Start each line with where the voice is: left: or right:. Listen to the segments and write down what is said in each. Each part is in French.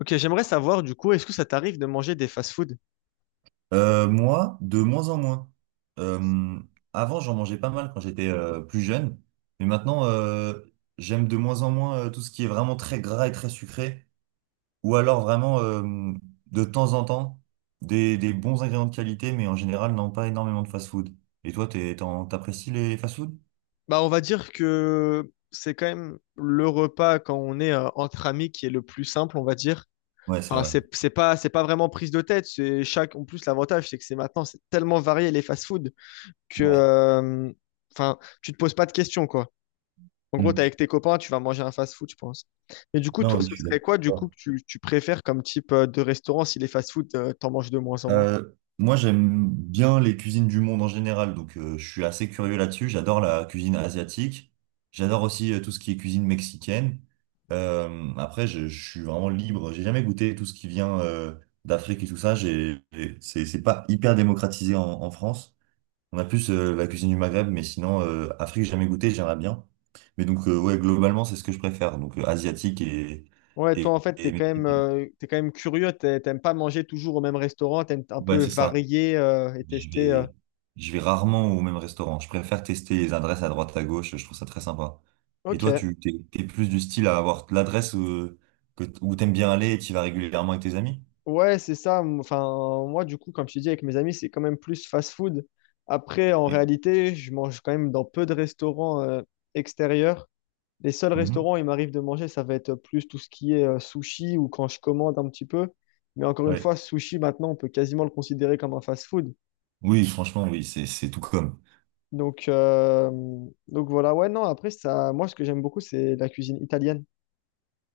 left: OK, j'aimerais savoir du coup, est-ce que ça t'arrive de manger des fast-food?
right: Moi, de moins en moins. Euh, Avant, j'en mangeais pas mal quand j'étais plus jeune, mais maintenant, j'aime de moins en moins tout ce qui est vraiment très gras et très sucré, ou alors vraiment de temps en temps des bons ingrédients de qualité, mais en général, non, pas énormément de fast-food. Et toi, t'apprécies les fast-food?
left: Bah, on va dire que c'est quand même le repas quand on est entre amis qui est le plus simple, on va dire.
right: Ouais, c'est
left: Enfin,
right: vrai.
left: c'est pas vraiment prise de tête. C'est chaque, en plus, l'avantage, c'est que c'est maintenant, c'est tellement varié les fast-food que,
right: Ouais.
left: euh, enfin, tu te poses pas de questions, quoi. En gros, t'es
right: Hmm.
left: avec tes copains, tu vas manger un fast-food, je pense. Mais du coup,
right: Non,
left: toi,
right: oui,
left: ce
right: je suis
left: serait quoi, du coup,
right: d'accord.
left: que tu préfères comme type de restaurant si les fast-food, t'en manges de moins en moins?
right: Euh, Moi, j'aime bien les cuisines du monde en général, donc je suis assez curieux là-dessus. J'adore la cuisine asiatique. J'adore aussi tout ce qui est cuisine mexicaine. Après, je suis vraiment libre. J'ai jamais goûté tout ce qui vient d'Afrique et tout ça. C'est pas hyper démocratisé en France. On a plus la cuisine du Maghreb, mais sinon, Afrique, j'ai jamais goûté, j'aimerais bien. Mais donc, ouais, globalement, c'est ce que je préfère. Donc, asiatique et,
left: Ouais, toi,
right: et,
left: en fait,
right: et mexicain.
left: t'es quand même curieux, t'aimes pas manger toujours au même restaurant, t'aimes un
right: Ouais,
left: peu
right: c'est ça.
left: varier et
right: Je
left: tester.
right: vais, je vais rarement au même restaurant. Je préfère tester les adresses à droite à gauche. Je trouve ça très sympa. Et
left: OK,
right: toi, t'es plus du style à avoir l'adresse où t'aimes bien aller et tu vas régulièrement avec tes amis?
left: ouais, c'est ça. Enfin, moi, du coup, comme je te dis, avec mes amis, c'est quand même plus fast-food. Après, en
right: Oui.
left: réalité, je mange quand même dans peu de restaurants extérieurs. Les seuls
right: Mhm.
left: restaurants où il m'arrive de manger, ça va être plus tout ce qui est sushi ou quand je commande un petit peu. Mais encore une
right: Ouais.
left: fois, sushi, maintenant, on peut quasiment le considérer comme un fast-food.
right: Oui, franchement, oui, c'est tout comme.
left: Donc, euh, donc voilà, ouais, non, après, ça, moi, ce que j'aime beaucoup, c'est la cuisine italienne.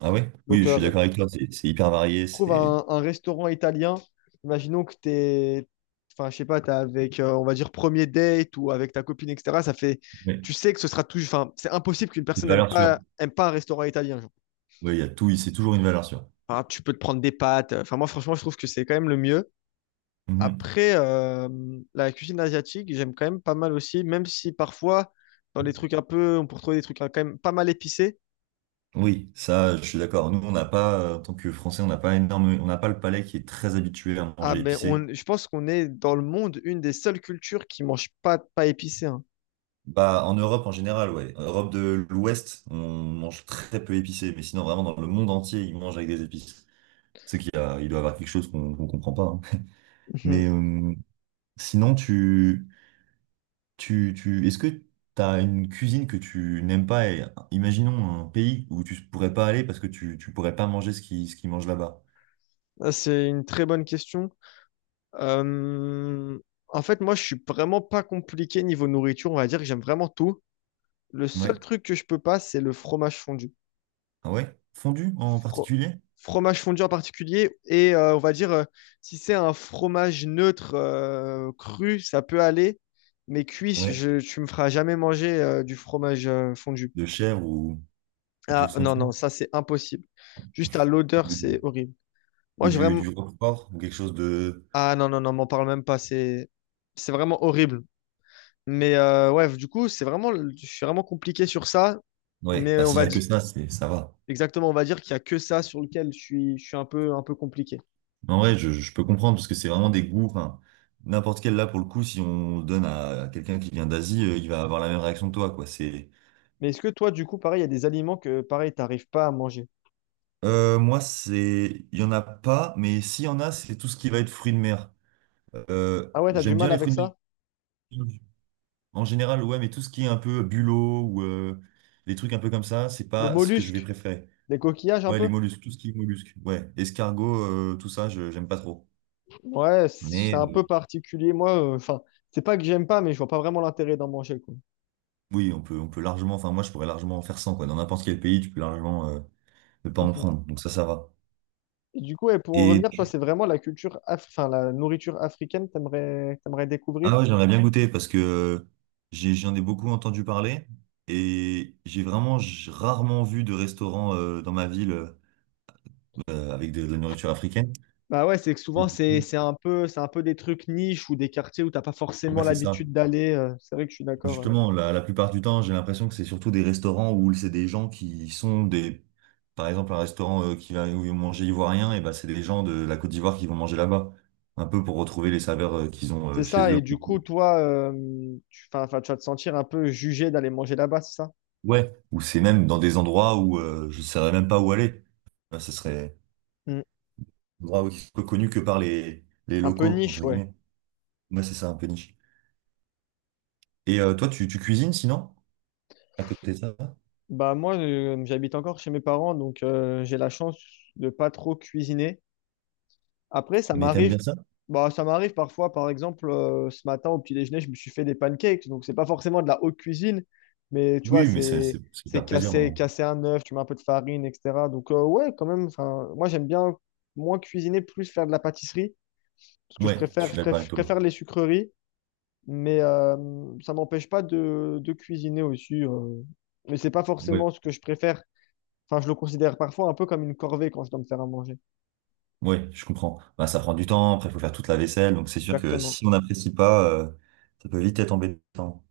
right: Ah ouais? Oui,
left: Donc,
right: je suis
left: euh,
right: d'accord avec toi. C'est hyper varié.
left: trouve
right: C'est,
left: un restaurant italien. Imaginons que enfin, je sais pas, t'es avec, on va dire, premier date ou avec ta copine, etc. Ça fait,
right: ouais,
left: tu sais que ce sera toujours, enfin, c'est impossible qu'une
right: une
left: personne n'aime
right: valeur sûre.
left: pas, aime pas un restaurant italien, genre.
right: Oui, il y a tout. C'est toujours une valeur sûre.
left: Enfin, tu peux te prendre des pâtes. Enfin, moi, franchement, je trouve que c'est quand même le mieux.
right: Mhm.
left: Après, euh, la cuisine asiatique, j'aime quand même pas mal aussi, même si parfois, dans les trucs un peu, on peut retrouver des trucs hein, quand même pas mal épicés.
right: Oui, ça, je suis d'accord. Nous, on n'a pas, en tant que Français, on n'a pas énorme, on n'a pas le palais qui est très habitué à
left: Ah,
right: manger
left: mais
right: épicé.
left: on, je pense qu'on est dans le monde une des seules cultures qui mange pas de pas épicé, hein.
right: Bah, en Europe en général, ouais. En Europe de l'Ouest, on mange très peu épicé, mais sinon, vraiment, dans le monde entier, ils mangent avec des épices. C'est qu'il y a, il doit y avoir quelque chose qu'on comprend pas, hein.
left: Mhm.
right: Mais sinon, est-ce que tu as une cuisine que tu n'aimes pas et imaginons un pays où tu pourrais pas aller parce que tu pourrais pas manger ce qu'ils mangent là-bas.
left: Ah, c'est une très bonne question. Euh, en fait, moi, je suis vraiment pas compliqué niveau nourriture. On va dire que j'aime vraiment tout. Le seul
right: Ouais.
left: truc que je peux pas, c'est le fromage fondu.
right: Ah ouais? Fondue en
left: Fro-
right: particulier?
left: Fromage fondu en particulier. Et on va dire, si c'est un fromage neutre, cru, ça peut aller. Mais cuit,
right: Ouais.
left: tu me feras jamais manger du fromage fondu.
right: De chèvre ou quelque
left: Ah,
right: chose comme
left: non,
right: ça?
left: non, ça c'est impossible. Juste à l'odeur,
right: Ou du,
left: c'est horrible. Moi,
right: ou
left: j'ai
right: du, du
left: vraiment.
right: roquefort ou quelque chose de
left: Ah, non, non, non, m'en parle même pas. C'est vraiment horrible. Mais ouais, du coup, c'est vraiment. Je suis vraiment compliqué sur ça.
right: Ouais,
left: Mais
right: bah,
left: on
right: s'il y
left: va
right: a que
left: dire.
right: ça, ça va.
left: Exactement, on va dire qu'il y a que ça sur lequel je suis un un peu compliqué.
right: Mais en vrai, je peux comprendre parce que c'est vraiment des goûts. Enfin, n'importe quel là, pour le coup, si on donne à quelqu'un qui vient d'Asie, il va avoir la même réaction que toi, quoi. C'est,
left: Mais est-ce que toi, du coup, pareil, il y a des aliments que, pareil, t'arrives pas à manger?
right: Moi, il y en a pas, mais s'il y en a, c'est tout ce qui va être fruits de mer.
left: Ah ouais, t'as du
right: J'aime bien
left: mal
right: les
left: avec
right: fruits de mer
left: ça?
right: en général, ouais, mais tout ce qui est un peu bulot ou les trucs un peu comme ça, c'est
left: Les
right: pas ce que je vais
left: mollusques,
right: préférer.
left: les coquillages un
right: Ouais, les
left: peu?
right: mollusques, tout ce qui est mollusques, ouais, escargot, tout ça, je j'aime pas trop.
left: Ouais, c'est
right: Mais
left: un peu particulier. Moi, enfin, c'est pas que j'aime pas, mais je vois pas vraiment l'intérêt d'en manger, quoi.
right: oui, on peut largement, enfin moi je pourrais largement en faire 100, quoi. Dans n'importe quel pays, tu peux largement ne pas en prendre. Donc ça va.
left: Et du coup, ouais, pour en
right: Et
left: revenir, toi, c'est vraiment la enfin, la nourriture africaine que t'aimerais découvrir?
right: ah ouais, j'aimerais bien, ouais, goûter parce que j'en ai beaucoup entendu parler et j'ai vraiment rarement vu de restaurant dans ma ville avec de la nourriture africaine.
left: Bah ouais, c'est que
right: Et
left: souvent c'est
right: du
left: c'est
right: coup,
left: un peu c'est un peu des trucs niches ou des quartiers où t'as pas
right: ouais,
left: forcément
right: c'est ça.
left: l'habitude d'aller. C'est vrai que je suis d'accord, ouais.
right: Justement, la plupart du temps, j'ai l'impression que c'est surtout des restaurants où c'est des gens qui sont des... Par exemple, un restaurant qui va où ils vont manger ivoirien, et ben c'est des gens de la Côte d'Ivoire qui vont manger là-bas. Un peu pour retrouver les saveurs qu'ils ont
left: C'est
right: chez
left: ça.
right: eux.
left: Et du coup, toi, tu vas te sentir un peu jugé d'aller manger là-bas, c'est ça?
right: Ouais. Ou c'est même dans des endroits où je ne saurais même pas où aller. Ben, ce serait
left: Mm.
right: un endroit connu que par les
left: Un peu
right: locaux,
left: niche,
right: entre
left: ouais.
right: guillemets. Moi, c'est ça, un peu niche. Et toi, tu cuisines sinon, à côté de ça?
left: Bah moi, j'habite encore chez mes parents, donc j'ai la chance de pas trop cuisiner. Après,
right: Mais t'aimes bien ça?
left: ça m'arrive parfois, par exemple, ce matin au petit déjeuner, je me suis fait des pancakes. Donc, c'est pas forcément de la haute cuisine, mais tu vois,
right: Oui, mais
left: c'est
right: c'est
left: c'est
right: faire plaisir,
left: casser,
right: non?
left: casser un œuf, tu mets un peu de farine, etc. Donc, ouais, quand même, enfin, moi, j'aime bien moins cuisiner, plus faire de la pâtisserie, parce que
right: Ouais, je suis d'accord avec
left: je
right: toi.
left: préfère les sucreries, mais ça m'empêche pas de cuisiner aussi. Mais c'est pas
right: Ouais.
left: forcément ce que je préfère. Enfin, je le considère parfois un peu comme une corvée quand je dois me faire à manger.
right: Oui, je comprends. Bah, ça prend du temps, après il faut faire toute la vaisselle, donc c'est sûr que
left: Exactement.
right: si on n'apprécie pas, ça peut vite être embêtant.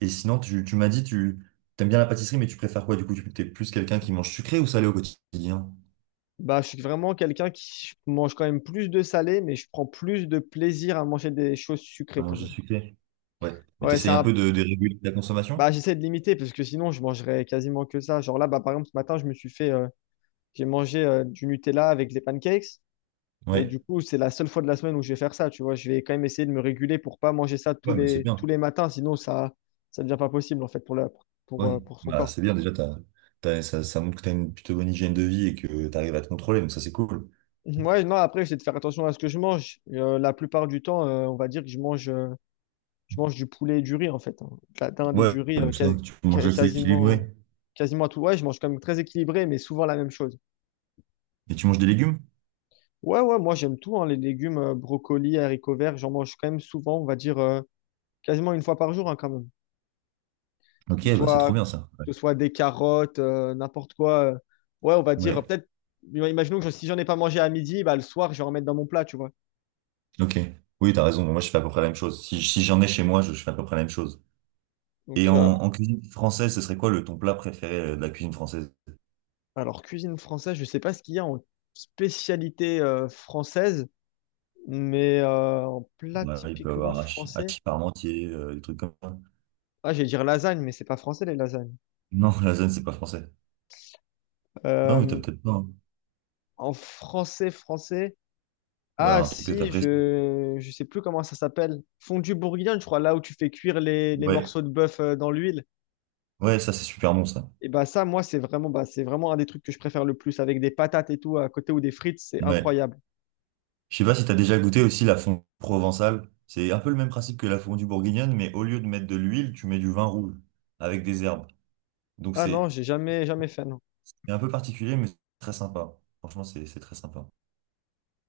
right: Et sinon, tu m'as dit, tu aimes bien la pâtisserie, mais tu préfères quoi du coup? Tu es plus quelqu'un qui mange sucré ou salé au quotidien?
left: Bah, je suis vraiment quelqu'un qui mange quand même plus de salé, mais je prends plus de plaisir à manger des choses
right: À
left: sucrées quand
right: manger
left: même.
right: sucré. Ouais. Mais
left: Ouais, c'est
right: t'essayes un peu
left: un...
right: de réguler la consommation?
left: bah, j'essaie de limiter parce que sinon je mangerais quasiment que ça. Genre là, bah, par exemple, ce matin, je me suis fait, j'ai mangé du Nutella avec des pancakes, mais du
right: Ouais.
left: coup, c'est la seule fois de la semaine où je vais faire ça. Tu vois, je vais quand même essayer de me réguler pour pas manger ça tous
right: Ouais, mais c'est
left: les tous
right: bien.
left: les matins, sinon ça devient pas possible en fait pour la
right: Ouais.
left: pour son
right: Bah,
left: corps.
right: c'est bien déjà, ça, ça montre que tu as une plutôt bonne hygiène de vie et que tu arrives à te contrôler, donc ça c'est cool.
left: Ouais, non, après, j'essaie de faire attention à ce que je mange. La plupart du temps, on va dire que je mange. Je mange du poulet et du riz en fait, hein. De la dinde et
right: Ouais,
left: du riz
right: donc ça, tu manges assez
left: quasiment,
right: équilibré.
left: quasiment à tout. Ouais, je mange quand même très équilibré, mais souvent la même chose.
right: Et tu manges des légumes?
left: Ouais, ouais, moi j'aime tout, hein, les légumes, brocolis, haricots verts, j'en mange quand même souvent, on va dire quasiment une fois par jour hein, quand même.
right: Ok,
left: Que ce
right: bah c'est trop
left: soit,
right: bien ça. Ouais.
left: que ce soit des carottes, n'importe quoi. Ouais, on va dire
right: Ouais.
left: peut-être, si j'en ai pas mangé à midi, bah, le soir je vais en mettre dans mon plat, tu vois.
right: Ok. Oui, t'as raison. Moi, je fais à peu près la même chose. Si j'en ai chez moi, je fais à peu près la même chose. Et
left: Donc,
right: en,
left: euh,
right: en cuisine française, ce serait quoi le ton plat préféré de la cuisine française?
left: alors cuisine française, je sais pas ce qu'il y a en spécialité française. Mais en plat
right: Ouais, il peut y
left: typiquement
right: avoir hachis,
left: français,
right: hachis parmentier, des trucs comme ça.
left: ah, j'allais dire lasagne, mais c'est pas français les lasagnes.
right: Non, la zone, c'est pas français. Non, mais t'as
left: Euh,
right: peut-être pas, hein.
left: en français,
right: Ou alors
left: ah
right: un truc que
left: si,
right: t'apprécies.
left: je sais plus comment ça s'appelle. Fondue bourguignonne, je crois, là où tu fais cuire les
right: Ouais,
left: morceaux de bœuf dans l'huile.
right: ouais, ça, c'est super bon, ça.
left: Et bah ça, moi, c'est vraiment un des trucs que je préfère le plus, avec des patates et tout à côté ou des frites, c'est
right: Ouais.
left: incroyable.
right: Je sais pas si t'as déjà goûté aussi la fondue provençale. C'est un peu le même principe que la fondue bourguignonne, mais au lieu de mettre de l'huile, tu mets du vin rouge avec des herbes. Donc,
left: Ah non,
right: c'est
left: j'ai jamais jamais fait, non.
right: c'est un peu particulier, mais c'est très sympa. Franchement, c'est très sympa.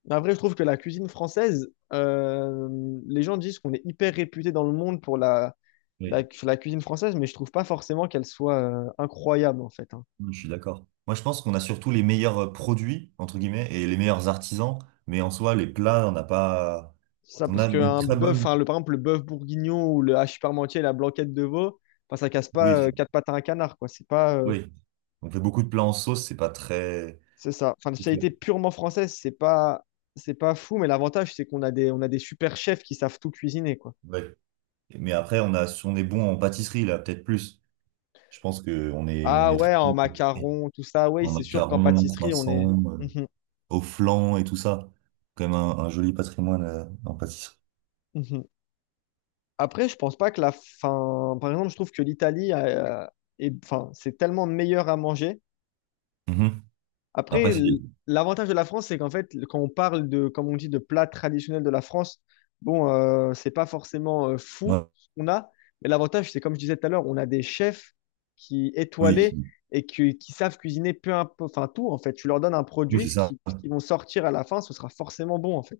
left: Mais après, je trouve que la cuisine française, les gens disent qu'on est hyper réputé dans le monde pour
right: Oui,
left: la cuisine française, mais je trouve pas forcément qu'elle soit incroyable en fait, hein.
right: Oui, je suis d'accord. Moi, je pense qu'on a surtout les meilleurs produits, entre guillemets, et les meilleurs artisans, mais en soi, les plats, on n'a pas.
left: C'est ça,
right: On
left: parce
right: a une
left: qu'un
right: très
left: bœuf,
right: bonne.
left: hein, le, par exemple, le bœuf bourguignon ou le hachis parmentier la blanquette de veau, enfin, ça casse
right: Oui,
left: pas quatre pattes à un canard, quoi. C'est pas,
right: oui. On fait beaucoup de plats en sauce, c'est pas très.
left: c'est ça. Enfin, la
right: C'est sûr.
left: spécialité purement française, c'est pas fou, mais l'avantage, c'est qu'on a on a des super chefs qui savent tout cuisiner, quoi.
right: Ouais. Mais après, on a... si on est bon en pâtisserie, là, peut-être plus. Je pense qu'on est... on
left: Ah
right: est
left: ouais,
right: très bon
left: en
right: en pâtisserie.
left: macarons, tout ça, oui,
right: En
left: c'est sûr qu'en
right: macarons,
left: pâtisserie, on est.
right: croissants,
left: Mhm,
right: au flan et tout ça. Quand même un joli patrimoine en pâtisserie.
left: mhm. Après, je pense pas que la fin. Par exemple, je trouve que l'Italie, enfin, c'est tellement meilleur à manger.
right: Mhm.
left: Après,
right: Après, c'est.
left: l- L'avantage de la France, c'est qu'en fait, quand on parle de, comme on dit, de plats traditionnels de la France, bon, c'est pas forcément fou
right: Ouais,
left: ce qu'on a, mais l'avantage, c'est comme je disais tout à l'heure, on a des chefs qui
right: oui,
left: étoilés et qui savent cuisiner peu importe, enfin tout en fait. Tu leur donnes un
right: oui,
left: produit,
right: c'est ça.
left: ce qu'ils vont sortir à la fin, ce sera forcément bon en fait.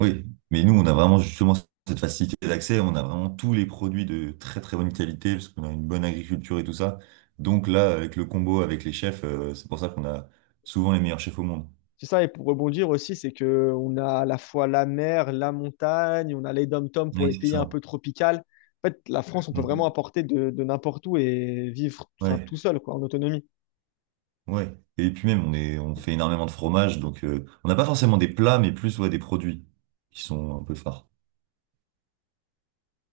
right: Oui, mais nous, on a vraiment justement cette facilité d'accès. On a vraiment tous les produits de très très bonne qualité parce qu'on a une bonne agriculture et tout ça. Donc là, avec le combo avec les chefs, c'est pour ça qu'on a souvent les meilleurs chefs au monde.
left: C'est ça, et pour rebondir aussi, c'est que on a à la fois la mer, la montagne, on a les dom-toms pour
right: Oui,
left: les
right: c'est
left: pays un
right: ça.
left: peu tropicales. En fait, la France, on peut vraiment
right: Mhm.
left: apporter de n'importe où et vivre enfin,
right: Ouais,
left: tout seul, quoi, en autonomie.
right: ouais. Et puis même, on fait énormément de fromage, donc on n'a pas forcément des plats, mais plus ouais, des produits qui sont un peu phares.